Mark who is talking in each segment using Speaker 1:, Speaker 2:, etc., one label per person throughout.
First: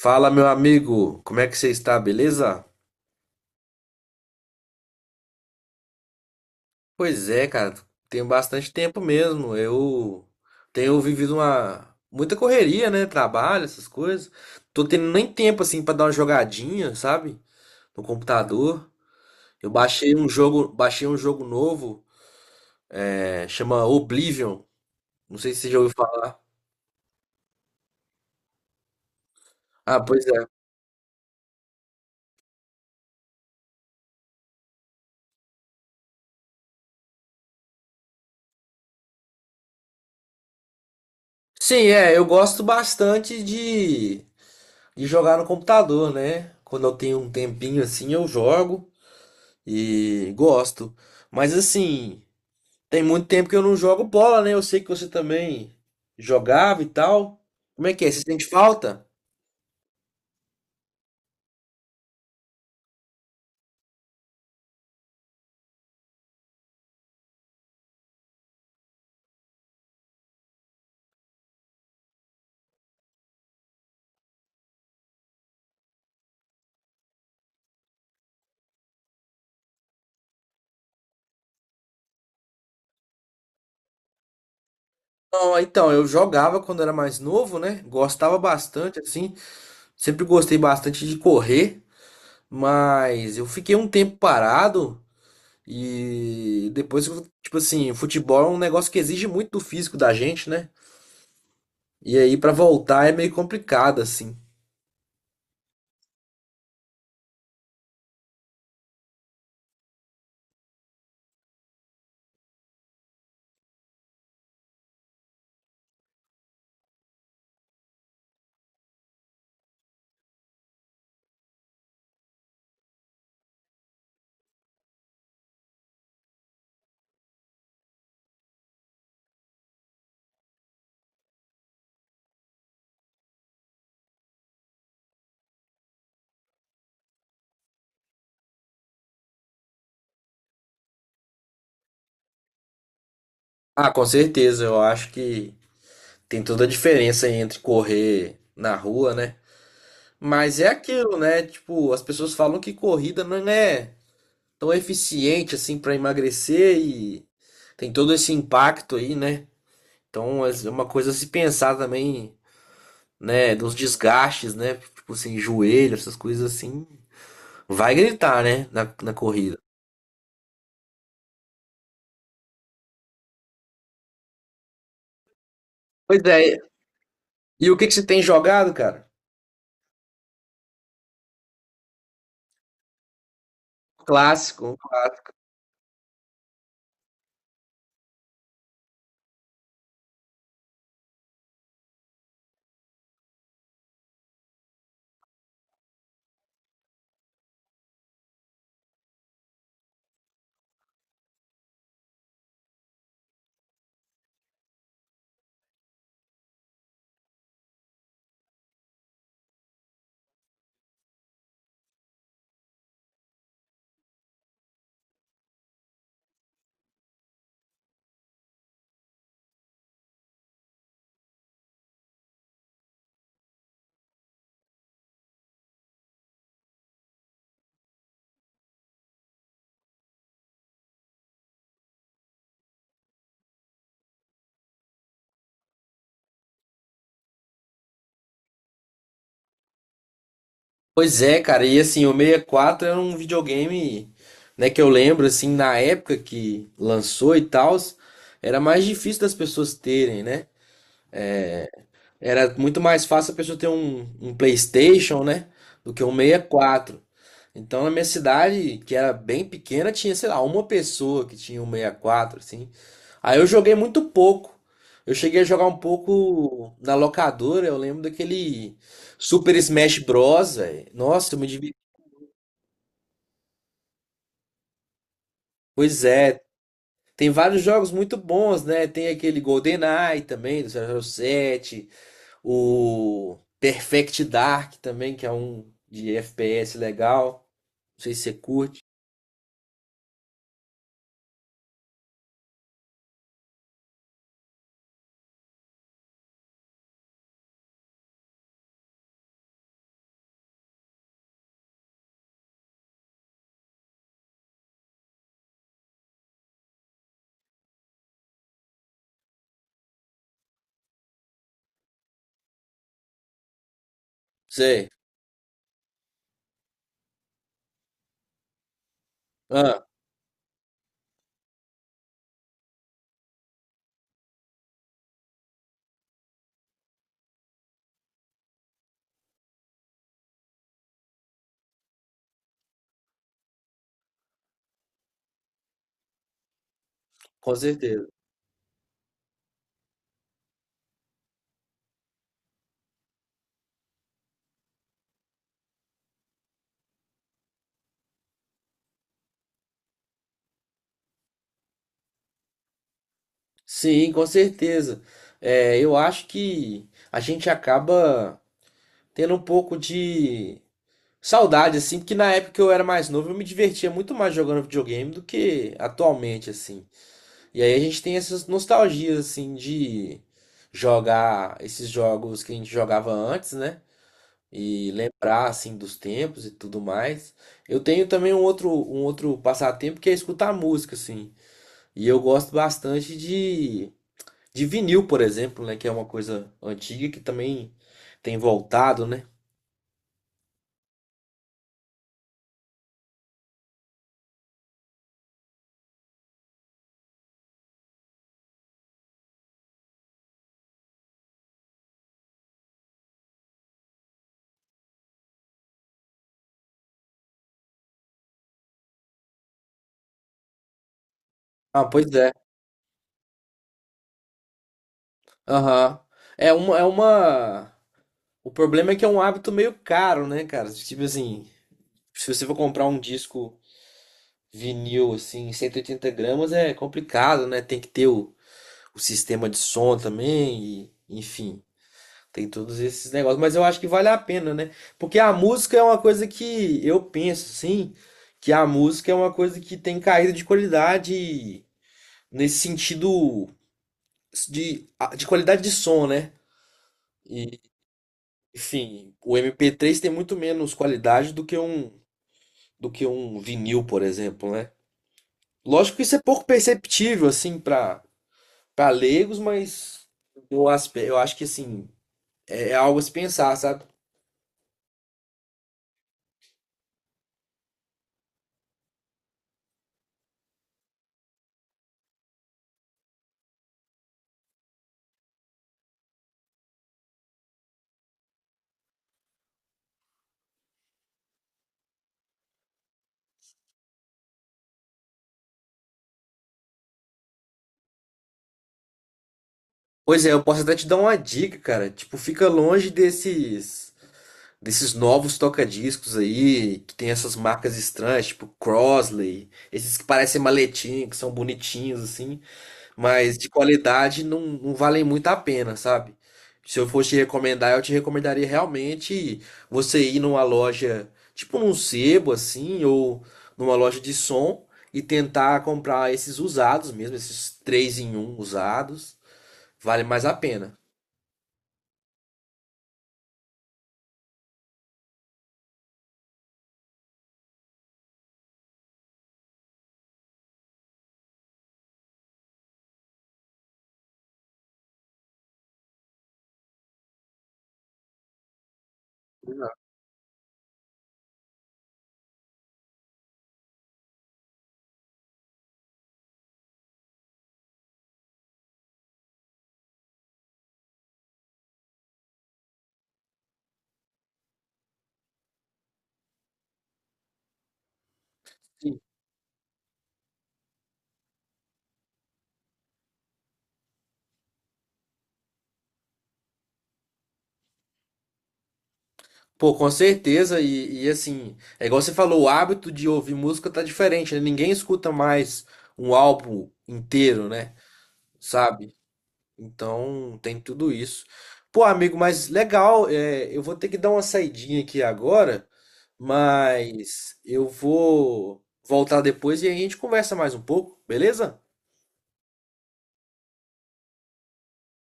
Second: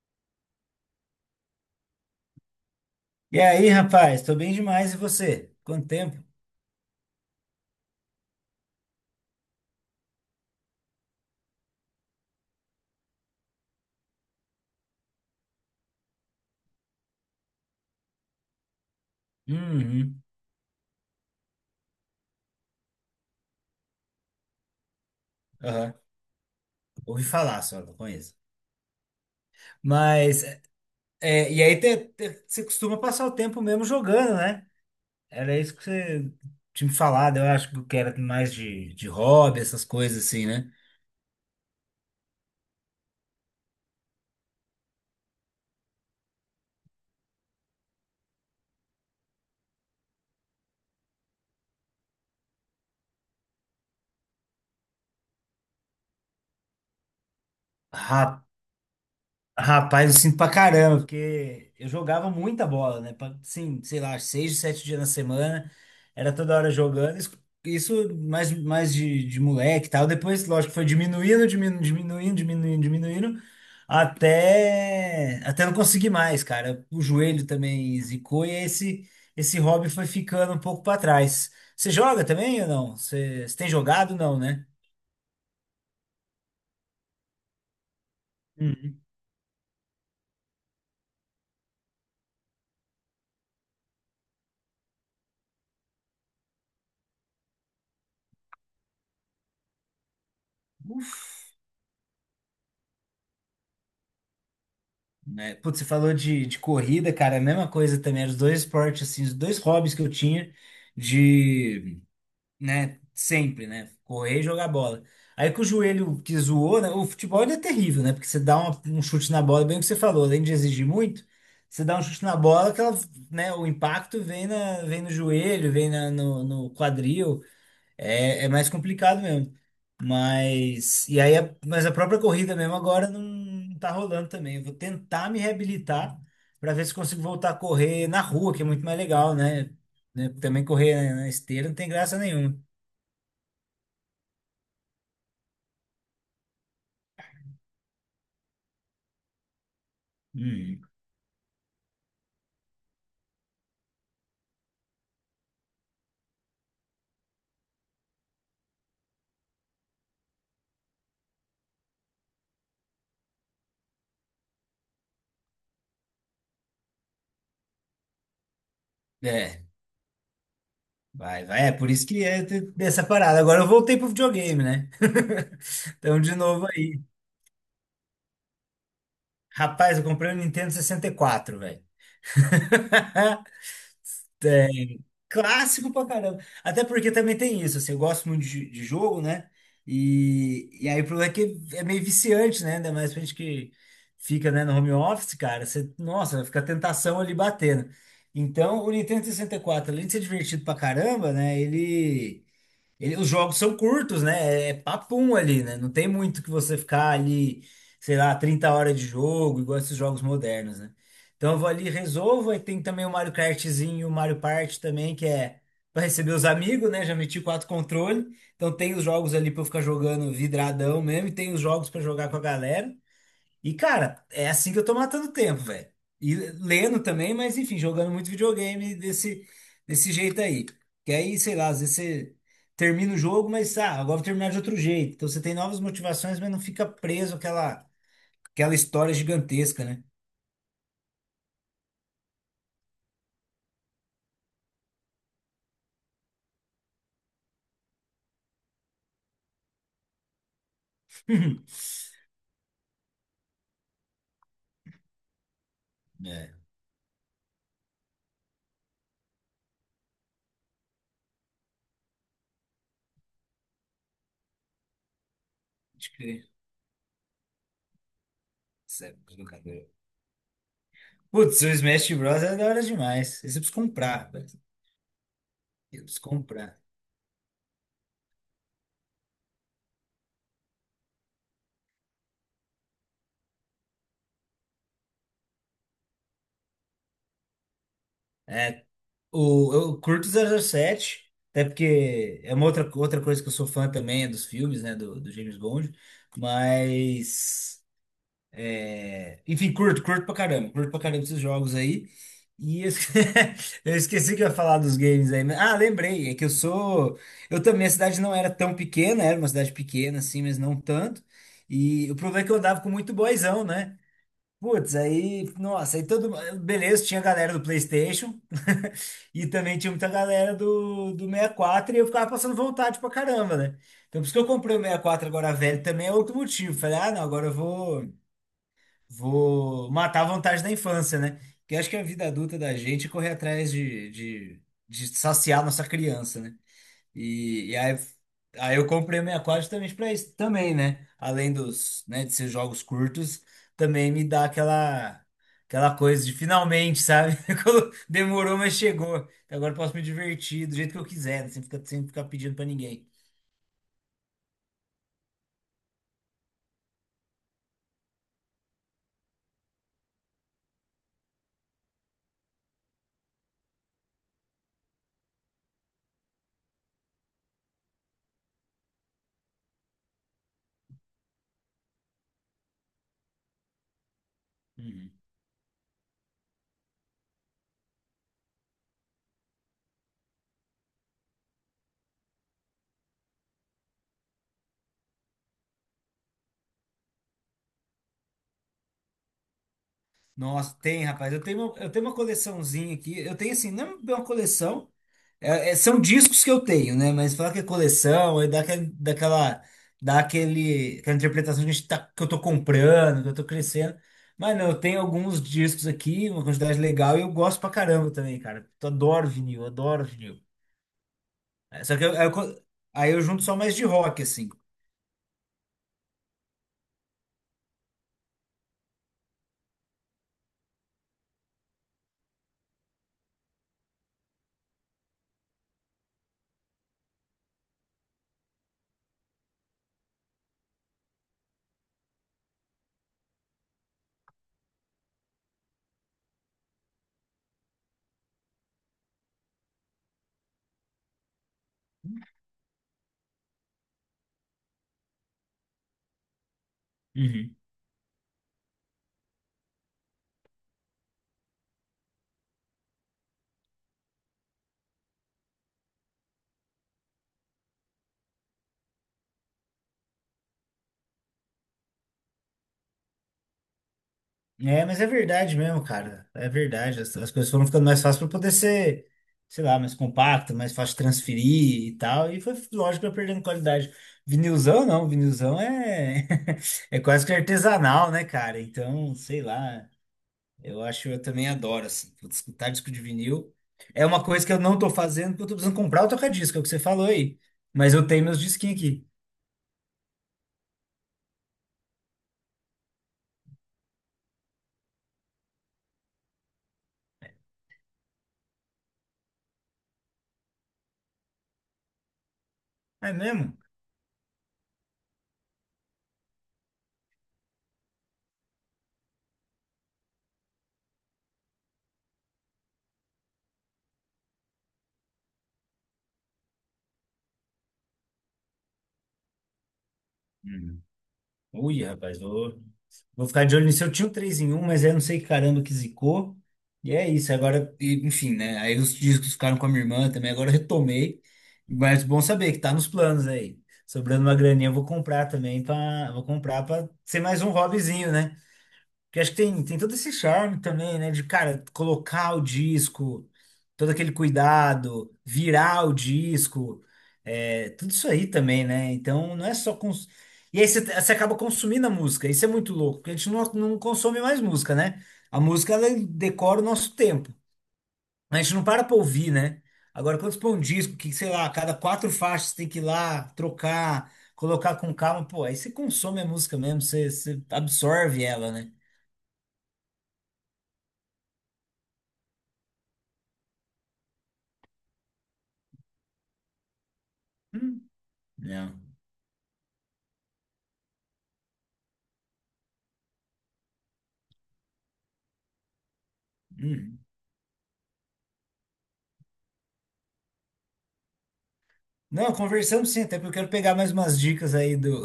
Speaker 1: Fala, meu amigo, como é que você está, beleza?
Speaker 2: E aí, rapaz, tô bem demais, e você? Quanto tempo?
Speaker 1: Pois é, cara, tem bastante tempo mesmo. Eu tenho vivido uma muita correria, né? Trabalho, essas coisas. Tô tendo nem tempo assim pra dar uma jogadinha, sabe? No computador. Eu
Speaker 2: Uhum,
Speaker 1: baixei um jogo novo, chama Oblivion. Não sei se você já ouviu
Speaker 2: aham.
Speaker 1: falar.
Speaker 2: Ouvi falar só, não conheço.
Speaker 1: Ah, pois
Speaker 2: Mas,
Speaker 1: é.
Speaker 2: é, e aí você costuma passar o tempo mesmo jogando, né? Era isso que você tinha me falado, eu acho que era mais de hobby, essas coisas assim, né?
Speaker 1: Sim, eu gosto bastante de jogar no computador, né? Quando eu tenho um tempinho assim, eu jogo. E gosto. Mas assim, tem muito tempo que eu não jogo bola, né? Eu sei que você também jogava e tal. Como é que é? Você sente falta?
Speaker 2: Rapaz, eu sinto pra caramba, porque eu jogava muita bola, né? Pra- Sim, sei lá, seis, sete dias na semana, era toda hora jogando. Isso mais, mais de moleque e tal. Depois, lógico, foi diminuindo, diminuindo, diminuindo, diminuindo, diminuindo, até não conseguir mais, cara. O joelho também zicou e esse hobby foi ficando um pouco pra trás. Você joga também ou não? Você tem jogado? Não, né?
Speaker 1: Não, então, eu jogava quando era mais novo, né? Gostava bastante, assim. Sempre gostei bastante de correr, mas eu fiquei um tempo parado e depois, tipo assim, futebol é um negócio que exige muito do físico da gente, né?
Speaker 2: Uhum.
Speaker 1: E aí, pra voltar é meio complicado, assim.
Speaker 2: Né? Putz, você falou de corrida, cara, a mesma coisa também, eram os dois esportes, assim, os dois hobbies que eu tinha de, né, sempre, né, correr e jogar bola. Aí que o joelho que zoou, né, o futebol ele é terrível, né, porque você dá um chute na bola, bem o que você falou, além de exigir muito, você dá um chute na bola, que ela, né, o impacto vem, na, vem no joelho, vem na- no, no quadril, é, é mais complicado mesmo. Mas, e aí, a- mas a própria corrida mesmo agora não, não tá rolando também. Eu vou tentar me reabilitar para ver se consigo voltar a correr na rua, que é muito mais legal, né? Né? Também correr na esteira não tem graça nenhuma.
Speaker 1: Ah, com certeza, eu acho que tem toda a diferença entre correr na rua, né? Mas é
Speaker 2: Hum,
Speaker 1: aquilo, né? Tipo, as pessoas falam que corrida não é tão eficiente assim para emagrecer e tem todo esse impacto aí, né? Então é uma coisa a se pensar também, né? Dos desgastes, né? Tipo assim, joelho, essas coisas assim. Vai gritar, né? Na corrida.
Speaker 2: é, vai, vai. É por isso que é ter- dessa parada. Agora eu voltei pro videogame, né? Então,
Speaker 1: Pois
Speaker 2: de
Speaker 1: é.
Speaker 2: novo aí.
Speaker 1: E o que que você tem jogado, cara?
Speaker 2: Rapaz, eu comprei o Nintendo 64, velho.
Speaker 1: Clássico.
Speaker 2: Tem. Clássico pra caramba. Até porque também tem isso, assim, eu gosto muito de jogo, né? E aí o problema é que é meio viciante, né? Ainda mais pra gente que fica, né, no home office, cara. Você, nossa, fica a tentação ali batendo. Então, o Nintendo 64, além de ser divertido pra caramba, né? Os jogos são curtos, né? É papum ali, né? Não tem muito que você ficar ali, sei lá, 30 horas de jogo, igual esses jogos modernos, né? Então eu vou ali, resolvo. Aí tem também o Mario Kartzinho, o Mario Party também, que é para receber os amigos, né? Já meti 4 controles. Então tem os jogos ali para eu ficar jogando vidradão mesmo, e tem os jogos para jogar com a galera. E cara, é assim que eu tô matando tempo, velho. E lendo também, mas enfim, jogando muito videogame desse jeito aí. Que aí, sei lá, às vezes você termina o jogo, mas ah, agora vou terminar de outro jeito. Então você tem novas motivações, mas não fica preso àquela aquela história gigantesca, né?
Speaker 1: Pois é, cara, e assim, o 64 era um videogame, né, que eu lembro, assim, na época que lançou e tal, era mais difícil das pessoas terem, né? Era muito mais fácil a pessoa ter um PlayStation, né, do que um sessenta e
Speaker 2: É.
Speaker 1: quatro Então, na minha cidade, que era bem pequena, tinha, sei lá, uma pessoa que tinha um 64 assim. Aí eu joguei muito pouco. Eu cheguei a jogar um
Speaker 2: Pode crer.
Speaker 1: pouco na locadora, eu lembro daquele
Speaker 2: Sério,
Speaker 1: Super
Speaker 2: brincadeira.
Speaker 1: Smash Bros, velho. Nossa, eu me
Speaker 2: Putz, o
Speaker 1: diverti.
Speaker 2: Smash Bros. É da hora demais. Esse eu preciso comprar, velho. Eu
Speaker 1: Pois
Speaker 2: preciso
Speaker 1: é,
Speaker 2: comprar.
Speaker 1: tem vários jogos muito bons, né? Tem aquele GoldenEye também, do 007, o Perfect Dark também, que é um de FPS legal. Não sei se você curte.
Speaker 2: É, o, eu curto 007, até porque é uma outra, outra coisa que eu sou fã também, é dos filmes, né, do, do James Bond. Mas. Enfim, curto, curto pra caramba esses jogos aí. E eu esque- eu esqueci que eu ia falar dos games aí. Mas- ah, lembrei, é que eu sou. Eu também, a cidade não era tão pequena, era uma cidade pequena, assim, mas não tanto. E o problema é que eu andava com muito boyzão, né?
Speaker 1: Sei.
Speaker 2: Putz, aí, nossa, aí todo. Beleza, tinha a galera do PlayStation e também
Speaker 1: Ah,
Speaker 2: tinha muita galera do, do 64 e quatro e eu ficava passando vontade pra caramba, né? Então, por isso que eu comprei o 64 agora velho também é outro motivo. Falei, ah, não, agora eu vou. Vou matar a vontade da infância, né? Que eu acho que a vida adulta da gente é correr atrás de saciar nossa criança, né?
Speaker 1: com
Speaker 2: E, e aí,
Speaker 1: certeza.
Speaker 2: aí eu comprei o 64 justamente pra isso também, né? Além dos, né, de ser jogos curtos, também me dá aquela, aquela coisa de finalmente, sabe? Quando demorou, mas chegou. Agora eu posso me divertir do jeito que eu quiser, né? Sem ficar pedindo pra ninguém.
Speaker 1: Sim, com certeza. É, eu acho que a gente acaba tendo um pouco de saudade, assim, porque na época que eu era mais novo, eu me divertia muito mais jogando videogame do que atualmente, assim. E aí a gente tem essas nostalgias, assim, de jogar esses jogos que a gente jogava antes, né? E
Speaker 2: Uhum.
Speaker 1: lembrar, assim, dos tempos e tudo mais. Eu tenho também um outro passatempo que é escutar música, assim. E eu gosto bastante de vinil, por exemplo, né? Que é uma coisa antiga que também tem voltado, né?
Speaker 2: Nossa, tem, rapaz. Eu tenho uma coleçãozinha aqui. Eu tenho assim, não é uma coleção. É- é- são discos que eu tenho, né? Mas falar que é coleção, aí dá aquele, daquela, dá aquele, aquela interpretação que, a gente tá, que eu tô comprando, que eu tô crescendo. Mas não, eu tenho alguns discos aqui, uma quantidade legal, e eu gosto pra caramba também, cara. Eu adoro vinil, adoro vinil.
Speaker 1: Ah,
Speaker 2: É, só que
Speaker 1: pois
Speaker 2: eu
Speaker 1: é.
Speaker 2: co- aí eu junto só mais de rock, assim.
Speaker 1: Aham. É uma, é uma. O problema é que é um hábito meio caro, né, cara? Tipo assim, se você for comprar um disco vinil assim, 180 gramas é complicado, né? Tem que ter o sistema de som também, e, enfim, tem todos esses negócios. Mas eu acho que vale a pena, né? Porque a música é uma coisa que eu penso, assim, que a música é uma coisa que tem caída de qualidade nesse sentido de, de qualidade de som, né?
Speaker 2: Uhum.
Speaker 1: E, enfim, o MP3 tem muito menos qualidade do que um vinil, por exemplo, né? Lógico que isso é pouco perceptível, assim, para leigos, mas eu acho que assim, é algo a se pensar, sabe?
Speaker 2: É, mas é verdade mesmo, cara. É verdade. As coisas foram ficando mais fáceis para poder ser, sei lá, mais compacto, mais fácil de transferir e tal. E foi, lógico, vai perdendo qualidade. Vinilzão, não. Vinilzão é, é quase que artesanal, né, cara? Então, sei lá. Eu acho, eu também adoro, assim. Putz, escutar disco de vinil é uma coisa que eu não tô fazendo porque eu tô precisando comprar o toca-disco, é o que você falou aí. Mas eu tenho meus disquinhos aqui.
Speaker 1: Pois é, eu posso até te dar uma dica, cara. Tipo, fica longe desses novos toca-discos aí, que tem essas marcas estranhas, tipo Crosley, esses que parecem maletim, que são bonitinhos assim.
Speaker 2: É
Speaker 1: Mas
Speaker 2: mesmo?
Speaker 1: de qualidade não, não valem muito a pena, sabe? Se eu fosse te recomendar, eu te recomendaria realmente você ir numa loja, tipo num sebo assim, ou numa loja de som e tentar comprar esses usados mesmo, esses 3 em 1 usados, vale mais a pena.
Speaker 2: Uhum. Ui, rapaz, vou. Vou ficar de olho nisso. Eu tinha o 3 em um mas aí eu não sei que caramba que zicou. E é isso. Agora, e- enfim, né? Aí os discos ficaram com a minha irmã também. Agora eu retomei. Mas bom saber que tá nos planos aí. Sobrando uma graninha, eu vou comprar também. Pra, vou comprar pra ser mais um hobbyzinho, né? Porque acho que tem, tem todo esse charme também, né? De, cara, colocar o disco, todo aquele cuidado, virar o disco, é, tudo isso aí também, né? Então não é só. Cons... E aí você, você acaba consumindo a música, isso é muito louco, porque a gente não, não consome mais música, né? A música, ela decora o nosso tempo. A gente não para pra
Speaker 1: Sim.
Speaker 2: ouvir, né? Agora, quando você põe um disco que, sei lá, a cada 4 faixas tem que ir lá, trocar, colocar com calma, pô, aí você consome a música mesmo, você, você absorve ela, né?
Speaker 1: Pô, com certeza, e, assim, é igual você falou, o hábito de ouvir música tá diferente, né? Ninguém escuta mais um álbum inteiro, né?
Speaker 2: Hum. Não.
Speaker 1: Sabe? Então, tem tudo isso. Pô, amigo, mas legal, é, eu vou ter que dar uma saidinha aqui agora,
Speaker 2: Hum.
Speaker 1: mas eu vou voltar depois e a gente conversa mais um pouco, beleza?
Speaker 2: Não, conversamos sim, até porque eu quero pegar mais umas dicas aí do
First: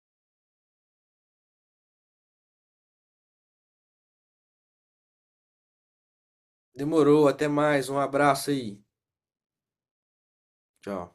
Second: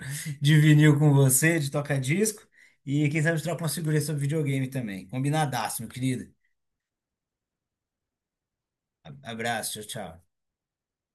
Speaker 2: de vinil com você, de toca-disco. E quem sabe troca uma figurinha sobre videogame também. Combinadaço, meu querido.
Speaker 1: Demorou, até mais, um abraço aí.
Speaker 2: A- Abraço, tchau, tchau.
Speaker 1: Tchau.